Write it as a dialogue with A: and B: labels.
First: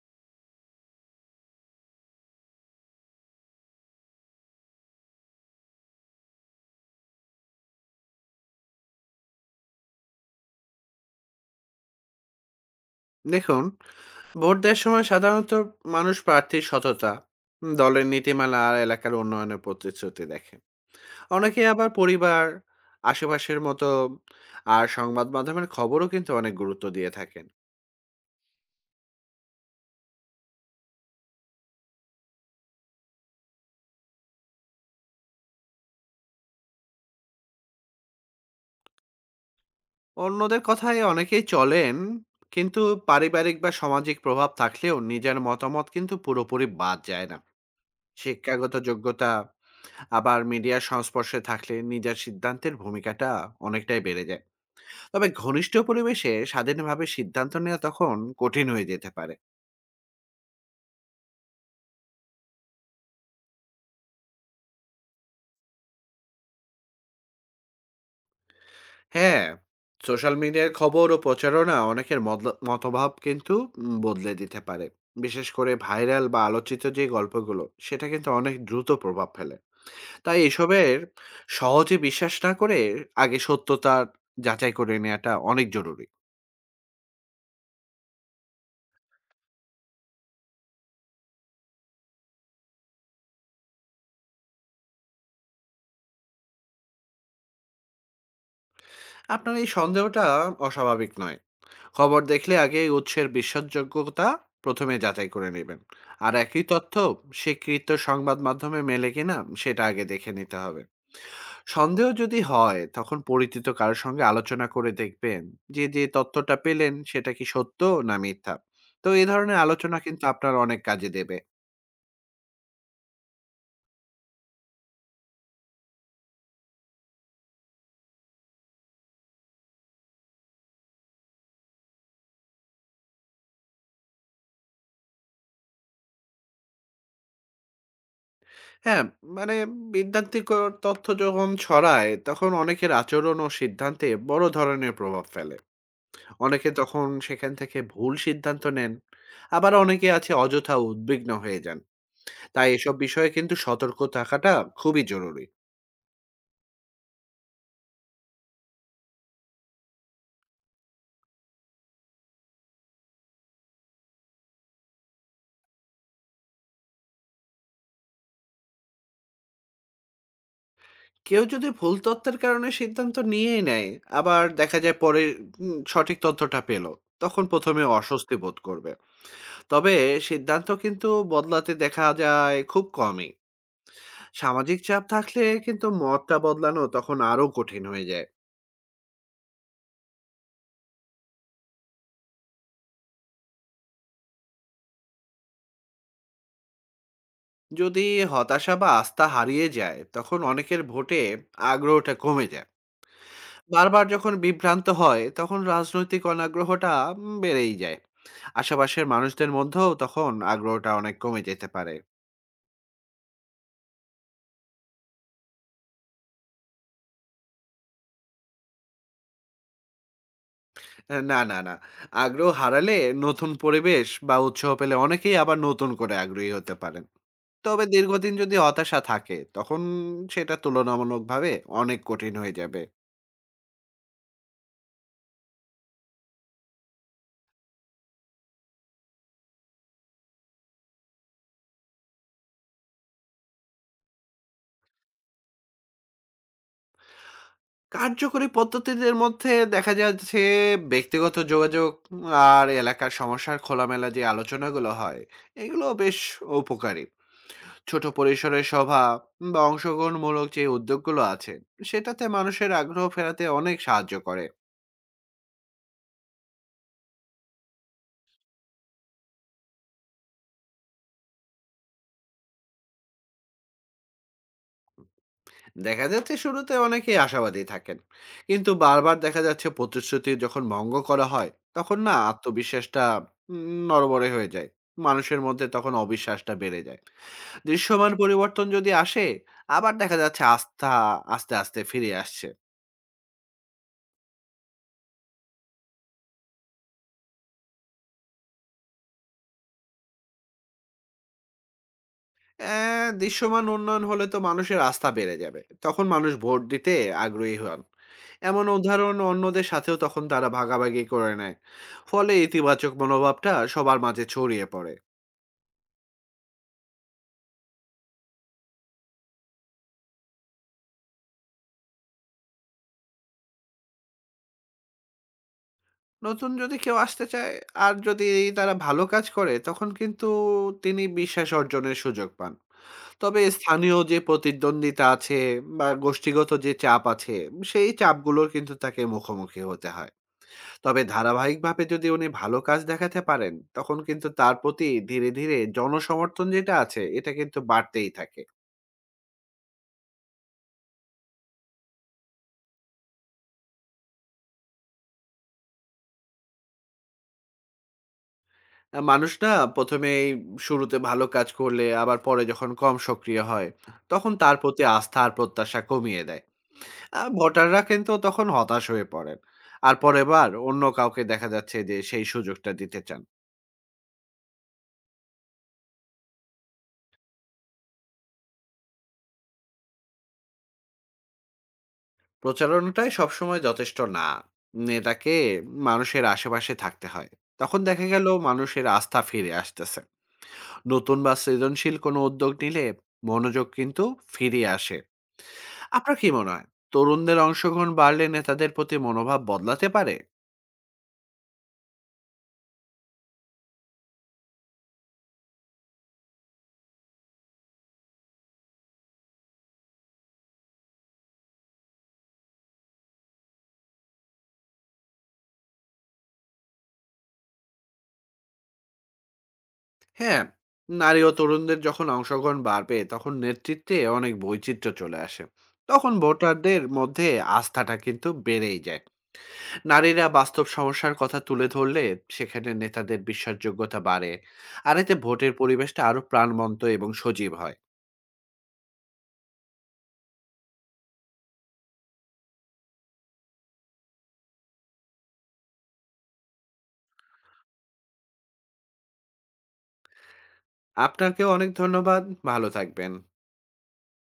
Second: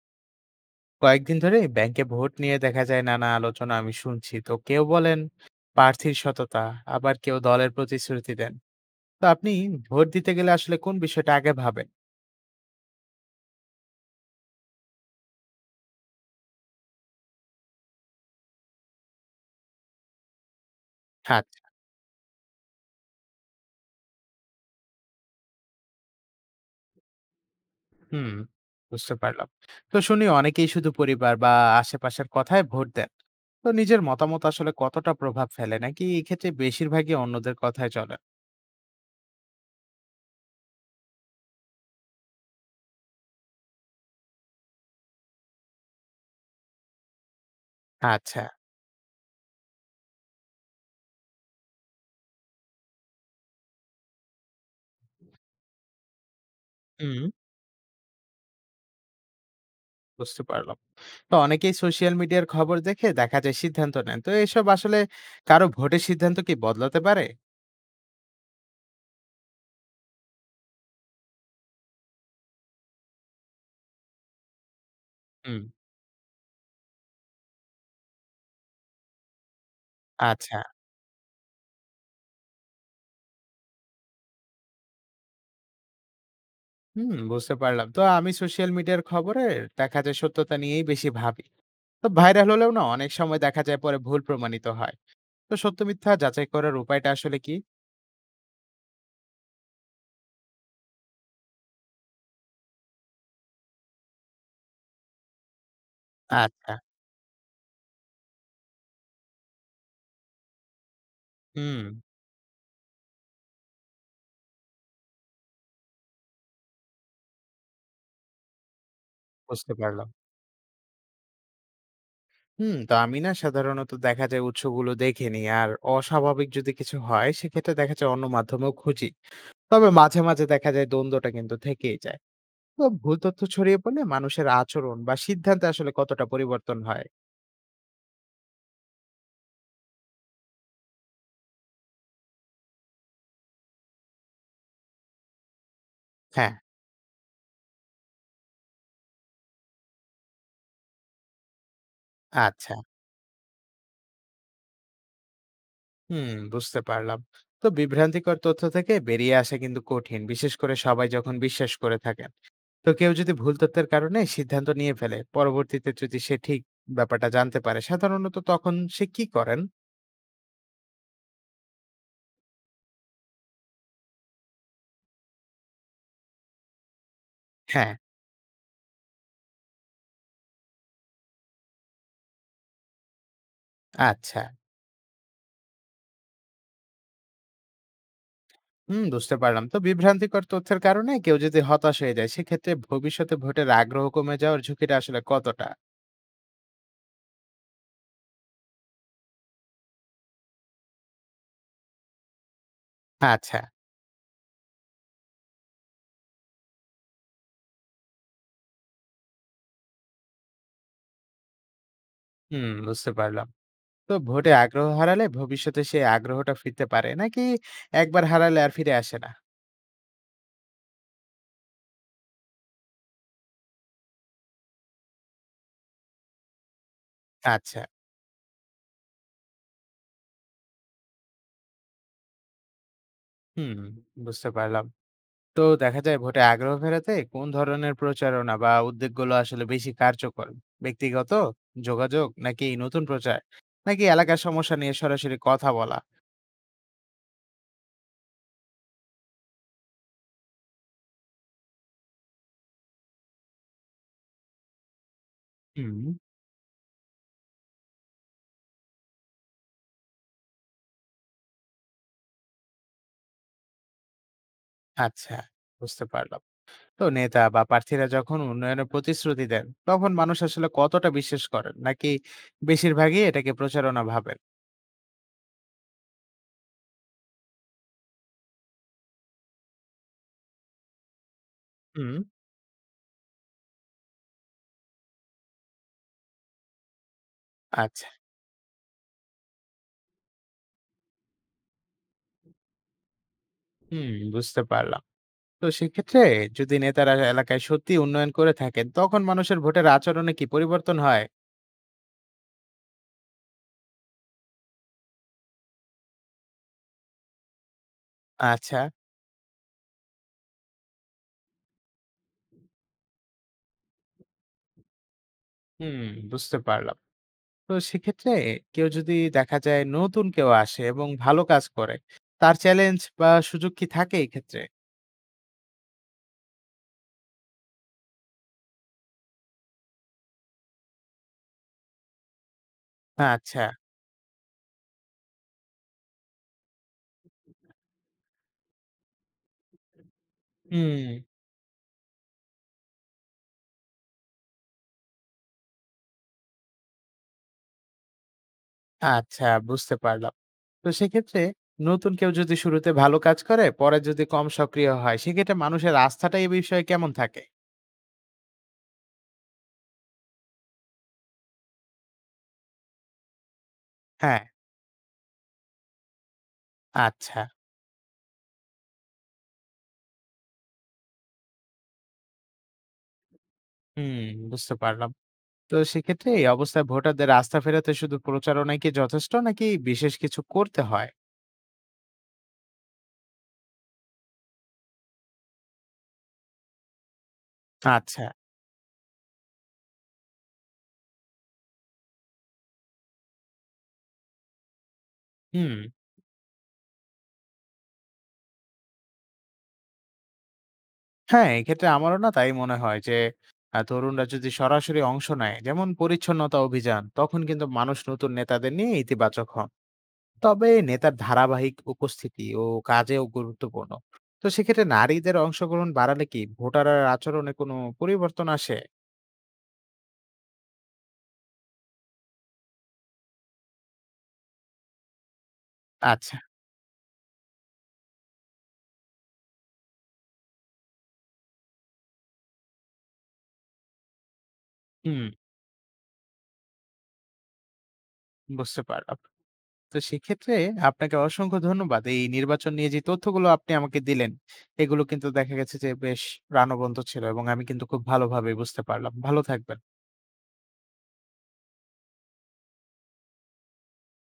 A: কয়েকদিন ধরে ব্যাংকে ভোট নিয়ে দেখা যায় নানা আলোচনা আমি শুনছি। তো কেউ বলেন প্রার্থীর সততা, আবার কেউ দলের প্রতিশ্রুতি দেন। তো আপনি ভোট দিতে গেলে আসলে কোন বিষয়টা আগে ভাবেন?
B: দেখুন, ভোট দেওয়ার সময় সাধারণত মানুষ প্রার্থীর সততা, দলের নীতিমালা আর এলাকার উন্নয়নের প্রতিশ্রুতি দেখে। অনেকে
A: আচ্ছা।
B: আবার পরিবার, আশেপাশের মতো আর সংবাদ মাধ্যমের খবরও কিন্তু অনেক গুরুত্ব দিয়ে থাকেন।
A: হুম, বুঝতে পারলাম। তো শুনি অনেকেই শুধু পরিবার বা আশেপাশের কথায় ভোট দেন, তো নিজের মতামত আসলে কতটা প্রভাব ফেলে, নাকি এক্ষেত্রে বেশিরভাগই অন্যদের কথায় চলে?
B: অন্যদের কথায় অনেকেই চলেন, কিন্তু পারিবারিক বা সামাজিক প্রভাব থাকলেও নিজের মতামত কিন্তু পুরোপুরি বাদ যায় না।
A: আচ্ছা।
B: শিক্ষাগত যোগ্যতা আবার মিডিয়ার সংস্পর্শে থাকলে নিজের সিদ্ধান্তের ভূমিকাটা অনেকটাই বেড়ে যায়। তবে ঘনিষ্ঠ পরিবেশে স্বাধীনভাবে
A: হুম,
B: সিদ্ধান্ত নেওয়া তখন কঠিন হয়ে যেতে পারে।
A: বুঝতে পারলাম। তো অনেকেই সোশ্যাল মিডিয়ার খবর দেখে দেখা যায় সিদ্ধান্ত নেন, তো এসব আসলে কারো ভোটের সিদ্ধান্ত কি বদলাতে পারে?
B: হ্যাঁ, সোশ্যাল মিডিয়ার খবর ও প্রচারণা অনেকের মতভাব কিন্তু বদলে দিতে পারে। বিশেষ
A: হুম।
B: করে ভাইরাল বা আলোচিত যে গল্পগুলো, সেটা কিন্তু অনেক দ্রুত প্রভাব ফেলে। তাই
A: আচ্ছা।
B: এসবের সহজে বিশ্বাস না করে আগে সত্যতা যাচাই করে নেওয়াটা অনেক জরুরি।
A: হুম, বুঝতে পারলাম। তো আমি সোশ্যাল মিডিয়ার খবরে দেখা যায় সত্যতা নিয়েই বেশি ভাবি। তো ভাইরাল হলেও না অনেক সময় দেখা যায় পরে ভুল প্রমাণিত হয়। তো সত্য মিথ্যা যাচাই করার উপায়টা আসলে কি?
B: আপনার এই সন্দেহটা অস্বাভাবিক নয়। খবর দেখলে আগে উৎসের বিশ্বাসযোগ্যতা প্রথমে যাচাই করে নেবেন। আর একই
A: আচ্ছা।
B: তথ্য স্বীকৃত সংবাদ মাধ্যমে মেলে কিনা, সেটা আগে দেখে নিতে হবে।
A: হুম,
B: সন্দেহ যদি হয় তখন পরিচিত কারোর সঙ্গে আলোচনা করে দেখবেন যে যে তথ্যটা পেলেন সেটা কি সত্য না মিথ্যা। তো এই ধরনের
A: বুঝতে
B: আলোচনা
A: পারলাম।
B: কিন্তু আপনার অনেক কাজে দেবে।
A: হুম, তো আমি না সাধারণত দেখা যায় উৎসগুলো দেখে নিই, আর অস্বাভাবিক যদি কিছু হয় সেক্ষেত্রে দেখা যায় অন্য মাধ্যমেও খুঁজি। তবে মাঝে মাঝে দেখা যায় দ্বন্দ্বটা কিন্তু থেকেই যায়। বা ভুল তথ্য ছড়িয়ে পড়লে মানুষের আচরণ বা সিদ্ধান্তে আসলে কতটা পরিবর্তন হয়?
B: হ্যাঁ, মানে বিদ্যান্তিক তথ্য যখন ছড়ায় তখন অনেকের আচরণ ও সিদ্ধান্তে বড় ধরনের প্রভাব ফেলে।
A: হ্যাঁ।
B: অনেকে তখন সেখান থেকে ভুল সিদ্ধান্ত নেন, আবার অনেকে আছে অযথা উদ্বিগ্ন হয়ে যান। তাই
A: আচ্ছা।
B: এসব বিষয়ে কিন্তু সতর্ক থাকাটা খুবই জরুরি।
A: হুম, বুঝতে পারলাম। তো বিভ্রান্তিকর তথ্য থেকে বেরিয়ে আসা কিন্তু কঠিন, বিশেষ করে সবাই যখন বিশ্বাস করে থাকেন। তো কেউ যদি ভুল তথ্যের কারণে সিদ্ধান্ত নিয়ে ফেলে, পরবর্তীতে যদি সে ঠিক ব্যাপারটা জানতে পারে, সাধারণত তখন সে কি করেন?
B: কেউ যদি ভুল তথ্যের কারণে সিদ্ধান্ত নিয়েই নেয়, আবার দেখা যায় পরে সঠিক তথ্যটা পেল, তখন ১ম
A: হ্যাঁ।
B: এ অস্বস্তি বোধ করবে। তবে সিদ্ধান্ত কিন্তু বদলাতে দেখা যায় খুব কমই।
A: আচ্ছা।
B: সামাজিক চাপ থাকলে কিন্তু মতটা বদলানো তখন আরও কঠিন হয়ে যায়।
A: হুম, বুঝতে পারলাম। তো বিভ্রান্তিকর তথ্যের কারণে কেউ যদি হতাশ হয়ে যায় সেক্ষেত্রে ভবিষ্যতে ভোটের আগ্রহ কমে যাওয়ার ঝুঁকিটা আসলে কতটা?
B: যদি হতাশা বা আস্থা হারিয়ে যায় তখন অনেকের ভোটে আগ্রহটা কমে যায়।
A: আচ্ছা।
B: বারবার যখন বিভ্রান্ত হয় তখন রাজনৈতিক অনাগ্রহটা বেড়েই যায়। আশেপাশের মানুষদের মধ্যেও তখন আগ্রহটা অনেক কমে যেতে পারে।
A: হুম, বুঝতে পারলাম। তো ভোটে আগ্রহ হারালে ভবিষ্যতে সেই আগ্রহটা ফিরতে পারে, নাকি একবার হারালে আর ফিরে আসে না?
B: না, না, না, আগ্রহ হারালে নতুন পরিবেশ বা উৎসাহ পেলে অনেকেই আবার নতুন করে আগ্রহী হতে পারেন।
A: আচ্ছা।
B: তবে দীর্ঘদিন যদি হতাশা থাকে তখন সেটা তুলনামূলকভাবে অনেক কঠিন হয়ে যাবে।
A: হুম, বুঝতে পারলাম। তো দেখা যায় ভোটে আগ্রহ ফেরাতে কোন ধরনের প্রচারণা বা উদ্যোগগুলো আসলে বেশি কার্যকর? ব্যক্তিগত যোগাযোগ, নাকি নতুন প্রচার, নাকি এলাকার সমস্যা নিয়ে সরাসরি কথা বলা?
B: কার্যকরী পদ্ধতিদের মধ্যে দেখা যাচ্ছে ব্যক্তিগত যোগাযোগ আর এলাকার সমস্যার খোলামেলা যে আলোচনাগুলো হয়, এগুলো
A: হুম।
B: বেশ উপকারী। ছোট পরিসরের সভা বা অংশগ্রহণমূলক যে উদ্যোগগুলো আছে, সেটাতে মানুষের আগ্রহ ফেরাতে অনেক সাহায্য করে।
A: আচ্ছা, বুঝতে পারলাম। তো নেতা বা প্রার্থীরা যখন উন্নয়নের প্রতিশ্রুতি দেন তখন মানুষ আসলে কতটা বিশ্বাস করেন, নাকি বেশিরভাগই এটাকে প্রচারণা ভাবেন?
B: দেখা যাচ্ছে শুরুতে অনেকেই আশাবাদী থাকেন, কিন্তু বারবার দেখা যাচ্ছে প্রতিশ্রুতি যখন ভঙ্গ করা হয় তখন
A: হুম।
B: না আত্মবিশ্বাসটা নড়বড়ে হয়ে যায়। মানুষের মধ্যে তখন অবিশ্বাসটা বেড়ে যায়।
A: আচ্ছা।
B: দৃশ্যমান পরিবর্তন যদি আসে, আবার দেখা যাচ্ছে আস্থা আস্তে, আস্তে ফিরে আসছে।
A: হুম, বুঝতে পারলাম। তো সেক্ষেত্রে যদি নেতারা এলাকায় সত্যি উন্নয়ন করে থাকেন তখন মানুষের ভোটের আচরণে কি পরিবর্তন হয়?
B: অ্যা দৃশ্যমান উন্নয়ন হলে তো মানুষের আস্থা বেড়ে যাবে। তখন মানুষ ভোট দিতে আগ্রহী হন। এমন
A: আচ্ছা।
B: উদাহরণ অন্যদের সাথেও তখন তারা ভাগাভাগি করে নেয়। ফলে ইতিবাচক মনোভাবটা সবার মাঝে ছড়িয়ে পড়ে।
A: হুম, বুঝতে পারলাম। তো সেক্ষেত্রে কেউ যদি দেখা যায় নতুন কেউ আসে এবং ভালো কাজ করে, তার চ্যালেঞ্জ বা সুযোগ কি থাকে এই ক্ষেত্রে?
B: নতুন যদি কেউ আসতে চায় আর যদি তারা ভালো কাজ করে, তখন কিন্তু তিনি বিশ্বাস অর্জনের সুযোগ পান। তবে
A: আচ্ছা।
B: স্থানীয় যে প্রতিদ্বন্দ্বিতা আছে বা গোষ্ঠীগত যে চাপ আছে, সেই চাপগুলোর কিন্তু তাকে মুখোমুখি হতে হয়। তবে
A: হুম।
B: ধারাবাহিকভাবে যদি উনি ভালো কাজ দেখাতে পারেন তখন কিন্তু তার প্রতি ধীরে ধীরে জনসমর্থন যেটা আছে এটা কিন্তু বাড়তেই থাকে।
A: আচ্ছা, বুঝতে পারলাম। তো সেক্ষেত্রে নতুন কেউ যদি শুরুতে ভালো কাজ করে পরে যদি কম সক্রিয় হয় সেক্ষেত্রে মানুষের আস্থাটা এই বিষয়ে কেমন থাকে?
B: মানুষ না প্রথমে এই শুরুতে ভালো কাজ করলে আবার পরে যখন কম সক্রিয় হয় তখন
A: হ্যাঁ।
B: তার প্রতি আস্থা আর প্রত্যাশা কমিয়ে দেয়।
A: আচ্ছা।
B: ভোটাররা কিন্তু তখন হতাশ হয়ে পড়েন আর পরের বার অন্য কাউকে দেখা যাচ্ছে যে সেই সুযোগটা দিতে চান।
A: হুম, বুঝতে পারলাম। তো সেক্ষেত্রে এই অবস্থায় ভোটারদের আস্থা ফেরাতে শুধু প্রচারণাই কি যথেষ্ট, নাকি বিশেষ কিছু করতে হয়?
B: প্রচারণাটাই সবসময় যথেষ্ট না। নেতাকে মানুষের আশেপাশে থাকতে হয়। তখন দেখা
A: আচ্ছা।
B: গেল মানুষের আস্থা ফিরে আসতেছে। নতুন বা সৃজনশীল কোনো উদ্যোগ নিলে মনোযোগ কিন্তু ফিরে আসে।
A: হুম।
B: আপনার কি মনে হয় তরুণদের অংশগ্রহণ বাড়লে নেতাদের প্রতি মনোভাব বদলাতে পারে?
A: হ্যাঁ, এক্ষেত্রে আমারও না তাই মনে হয় যে তরুণরা যদি সরাসরি অংশ নেয়, যেমন পরিচ্ছন্নতা অভিযান, তখন কিন্তু মানুষ নতুন নেতাদের নিয়ে ইতিবাচক হন। তবে নেতার ধারাবাহিক উপস্থিতি ও কাজেও গুরুত্বপূর্ণ। তো সেক্ষেত্রে নারীদের অংশগ্রহণ বাড়ালে কি ভোটারের আচরণে কোনো পরিবর্তন আসে?
B: হ্যাঁ, নারী ও তরুণদের যখন অংশগ্রহণ বাড়বে তখন নেতৃত্বে অনেক বৈচিত্র্য চলে আসে। তখন
A: আচ্ছা।
B: ভোটারদের মধ্যে আস্থাটা কিন্তু বেড়েই যায়। নারীরা বাস্তব সমস্যার কথা তুলে ধরলে সেখানে নেতাদের বিশ্বাসযোগ্যতা বাড়ে আর এতে
A: হুম,
B: ভোটের পরিবেশটা আরো প্রাণবন্ত এবং সজীব হয়।
A: বুঝতে পারলাম। তো সেক্ষেত্রে আপনাকে অসংখ্য ধন্যবাদ। এই নির্বাচন নিয়ে যে তথ্যগুলো আপনি আমাকে দিলেন, এগুলো কিন্তু দেখা গেছে যে বেশ প্রাণবন্ত ছিল এবং আমি কিন্তু খুব ভালোভাবে বুঝতে পারলাম। ভালো থাকবেন।
B: আপনাকেও অনেক ধন্যবাদ। ভালো থাকবেন।